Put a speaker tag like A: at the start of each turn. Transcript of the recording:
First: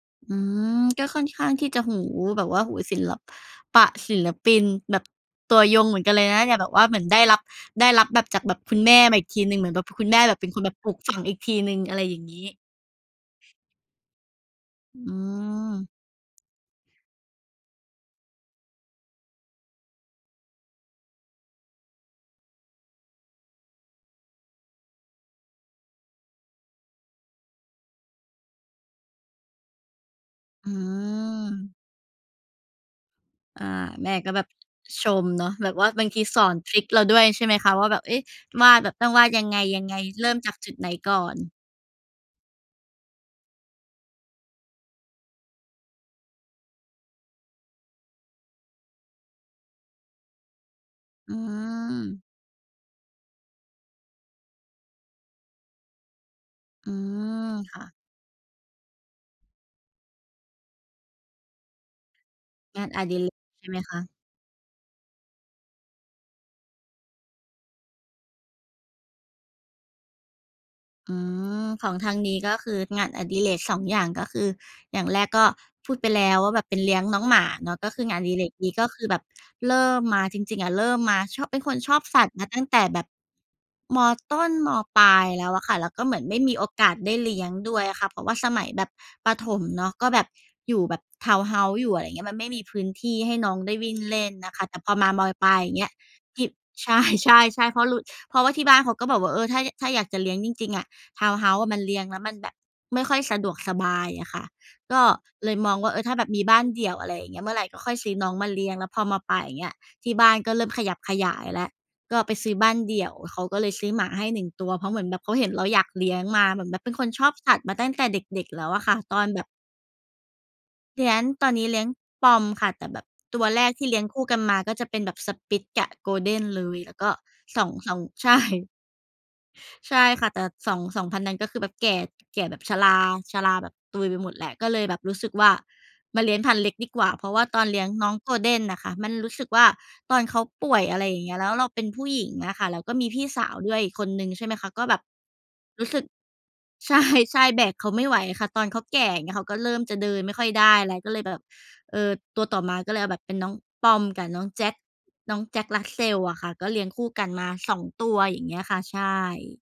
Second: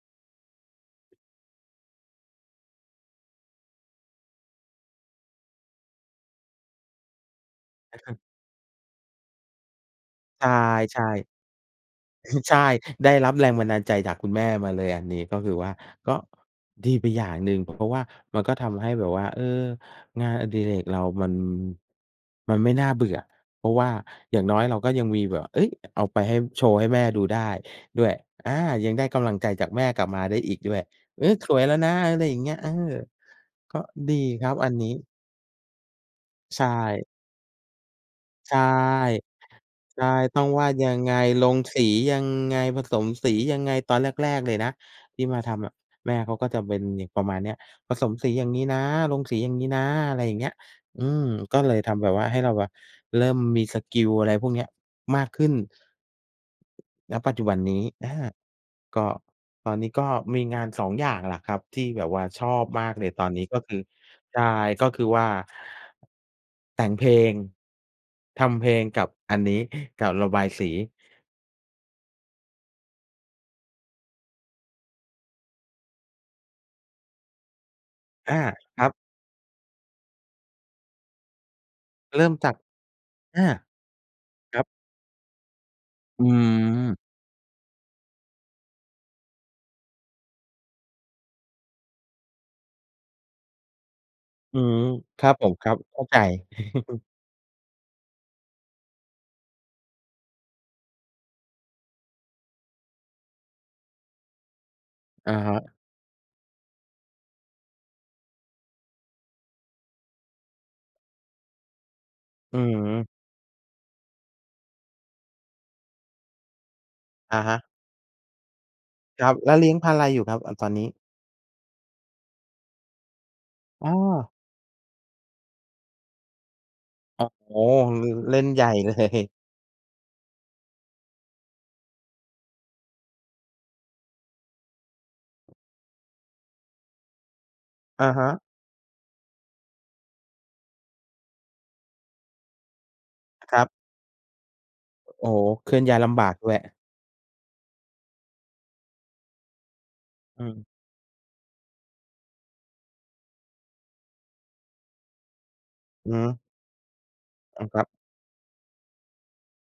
A: อืม ก็ค่อนข้างที่จะหู แบบว่าหูศิล ปะ ศิลปินแบบตัวยงเหมือนกันเลยนะเนี่บ แบบว่าเหมือนได้รับ ได้รับแบบจากแบบคุณแม่มาอีกทีหนึ่ง เหมือนแบบคุณแม่เ
B: ใ
A: ป
B: ช
A: ็นคนแบบปลูก
B: ่
A: ฝังอีกทีหนึ่ง อะไรอย่าง
B: ๆ
A: งี้
B: ใช่ ได้รับแรงบันดาลใจจากคุณแม่มาเลย
A: อ
B: อ
A: ื
B: ันนี้ ก็คือว่า
A: ม
B: ก็ ดีไปอย่างหนึ่ง เพราะว่ามันก็ทำให้แบบว่า เออ งานอดิเรกเรามัน มันไม่น่าเบื่อ เพราะว่าอย่างน้อยเราก็ยังมีแบบ เอ๊ย อ เอาไปให้ โชว์ให้แม่ดูได้ด้วย อา ยังได้กำลังใจจากแม่กลับมาได้อีก
A: อ
B: ด
A: ื
B: ้วย "เออ สวยแล
A: ม
B: ้วนะ" อะไรอย่างเงี้ย เออ
A: อา
B: ก็
A: แม
B: ดี
A: ่ก็แบ
B: ค
A: บ
B: รับอันนี้
A: ชมเนาะ แบบว่าบางทีสอน
B: ใช
A: ทริกเร
B: ่
A: าด้วย ใช่ไหมคะ ว่าแบบ เอ๊ะ
B: ใช่
A: วาดแบบต้องวาดยังไง
B: ใช่
A: ๆ เริ่
B: ต
A: ม
B: ้อง
A: จาก
B: วา
A: จุ
B: ด
A: ดไห
B: ย
A: น
B: ังไ
A: ก
B: ง
A: ่อ
B: ล
A: น
B: งสียังไง ผสมสียังไง ตอนแรก ๆ เลยนะที่มาทำอะแม่เขาก็จะเป็น ย ประมาณเนี้ย "ประสมสีอย่างงี้นะ ลงสีอย่างงี้นะ" อะไรอย่างเงี้ย อืม
A: อื
B: ก็เลยทำแบบว
A: ม
B: ่าให้เราว่าเริ่มมีสกิล อะไรพวกเนี้ย มากขึ้น
A: อื
B: ณ ปัจจุ
A: ม
B: บันน
A: ค
B: ี
A: ่
B: ้
A: ะ
B: อ่า ก็ตอนนี้ก็มีงาน 2 อย่างแหละครับ ที่แบบว่าชอบ
A: ง
B: ม
A: า
B: า
A: น
B: ก
A: อ
B: เลย
A: ดิ
B: ต
A: เร
B: อนนี้ ก็
A: ใช่
B: ค
A: ไห
B: ื
A: ม
B: อ
A: คะ?
B: ใช่ ก็คือ ว่าแต่งเพลง ทำเพลง กับอันนี้ กับระบายสี
A: อืม ของทางนี้ ก็คืองานอดิเรก 2 อย่าง ก็คืออย่างแรกก็พูดไปแล้วว่าแบบเป็นเลี้ยงน้องหมาเนาะ ก็คืองานอ
B: อ
A: ดิ
B: า
A: เรกนี้
B: ค
A: ก
B: ร
A: ็
B: ับ
A: คือแบบเริ่มมา จริง ๆ อะเริ่มมาชอบ เป็นคนชอบส
B: เร
A: ั
B: ิ่
A: ต
B: ม
A: ว์ม
B: จ
A: า
B: าก
A: ตั้งแต่แบบ
B: อา
A: ม.ต้น
B: ครับ
A: ม.ปลายแล้วอะค่ะ แล้วก็เหมื
B: อ
A: อ
B: ื
A: นไม่มีโอก
B: ม
A: าสได้เลี้ยงด้วยอะค่ะ เพราะว่าสมัยแบบประถมเนาะ ก็แบบอยู่แบบ ทาวน์เฮาส์อยู่ อะไรอย่างเงี้ย มันไม่มีพื้นที่ให้น้องได้วิ่ง เล่นนะ
B: อื
A: คะ แต
B: ม
A: ่พอมา
B: ค
A: ม
B: ร
A: อ
B: ับ
A: ย
B: ผ
A: ปล
B: ม
A: าย
B: ค
A: อ
B: ร
A: ย
B: ั
A: ่
B: บ
A: างเงี้ย
B: เข้าใจ
A: ที ใช่ ๆ ๆ เพราะรุ เพราะว่าที่บ้านเขาก็บอกว่า เออ ถ้า ถ้าอยากจะเลี้ยงจริง ๆ อะทาวน์เฮ้าส์อะมันเลี้ยงแล้วมันแบบไม่ค่อยสะดวกสบายอะค่ะ ก็
B: อะ
A: เ
B: ฮ
A: ลยม
B: ะ
A: องว่า เออ ถ้าแบบมีบ้านเดี่ยว อะไรอย่างเงี้ย เมื่อไรก็ค่อยซื้อน้องมาเลี้ยง แล้วพอ ม.ปลาย อย่างเงี้ย ที่บ้านก็เริ่มขยับขยายแล้ว ก็ไปซื้
B: อื
A: อบ้านเดี
B: ม
A: ่ยว เขาก็เลยซื้อหมาให้หนึ่งตัว เพราะเหมือนแบบเขาเห็นเราอยากเลี้ยงมา เหมือนแบบเป็นคนชอ
B: อ
A: บ
B: ะ
A: ส
B: ฮ
A: ัต
B: ะ
A: ว์มาตั้งแต่เด็ก ๆ แล้วอะค่ะ ต
B: ค
A: อน
B: รับ
A: แบบ
B: แล้วเลี้ยงพันธุ์ไรอยู่ครับ อา ตอนนี้?
A: เดี้ยนตอนนี้เลี้ยง Pom ค่ะ แต่แบบตัวแรกที
B: อ๋
A: ่เลี้ยงคู่
B: อ
A: กันมาก็จะเป็นแบบ Spitz กับ Golden เลย แล้วก็
B: โอ้โฮ!
A: สอง สอง
B: ลือ
A: ใช
B: เล่นใหญ
A: ่
B: ่ เลย
A: ใช่ค่ะ แต่สอง 2 พันธุ์นั้น ก็คือแบบแก่ แก่แบบชรา ชราแบบตุยไปหมดแล้ว ก็เลยแบบรู้สึกว่ามาเลี้ยงพันธุ์เล็กดีกว่า เพราะว่าตอนเลี้ยง
B: อ
A: น้
B: ะ
A: อง
B: ฮะ
A: Golden อะค่ะมันรู้สึกว่าตอนเขาป่วย อะไรอย่างเงี้ย แล้วเราเป็นผู้หญิงอะค่ะ แล้วก็มีพี่สา
B: ค
A: ว
B: รับ
A: ด้วยอีกคนหนึ่ง ใช่ไหมคะ ก็แบบ
B: อ โอ้โฮ เคลื่อ
A: ร
B: น
A: ู้
B: ย้า
A: ส
B: ย
A: ึก
B: ลำบากด้วย
A: ใช่ ๆ แบกเขาไม่ไหวค่ะ ตอนเขาแก่ อย่างเงี้ย เขาก็เริ่มจะเดินไม่
B: อ
A: ค่อย
B: ืม
A: ได้ อะไรก็เลยแบบ เออ ตัวต่อมาก็เลยเอาแบบเป็นน้อง Pom กับน้อง Jack น้อง Jack
B: อื
A: Russell
B: อ
A: อะค่ะ ก็เลี้ยงคู่กันมา
B: อืม
A: ส
B: ค
A: อ
B: รั
A: ง
B: บ
A: ตัว อย่างเงี้ยค่ะ ใช่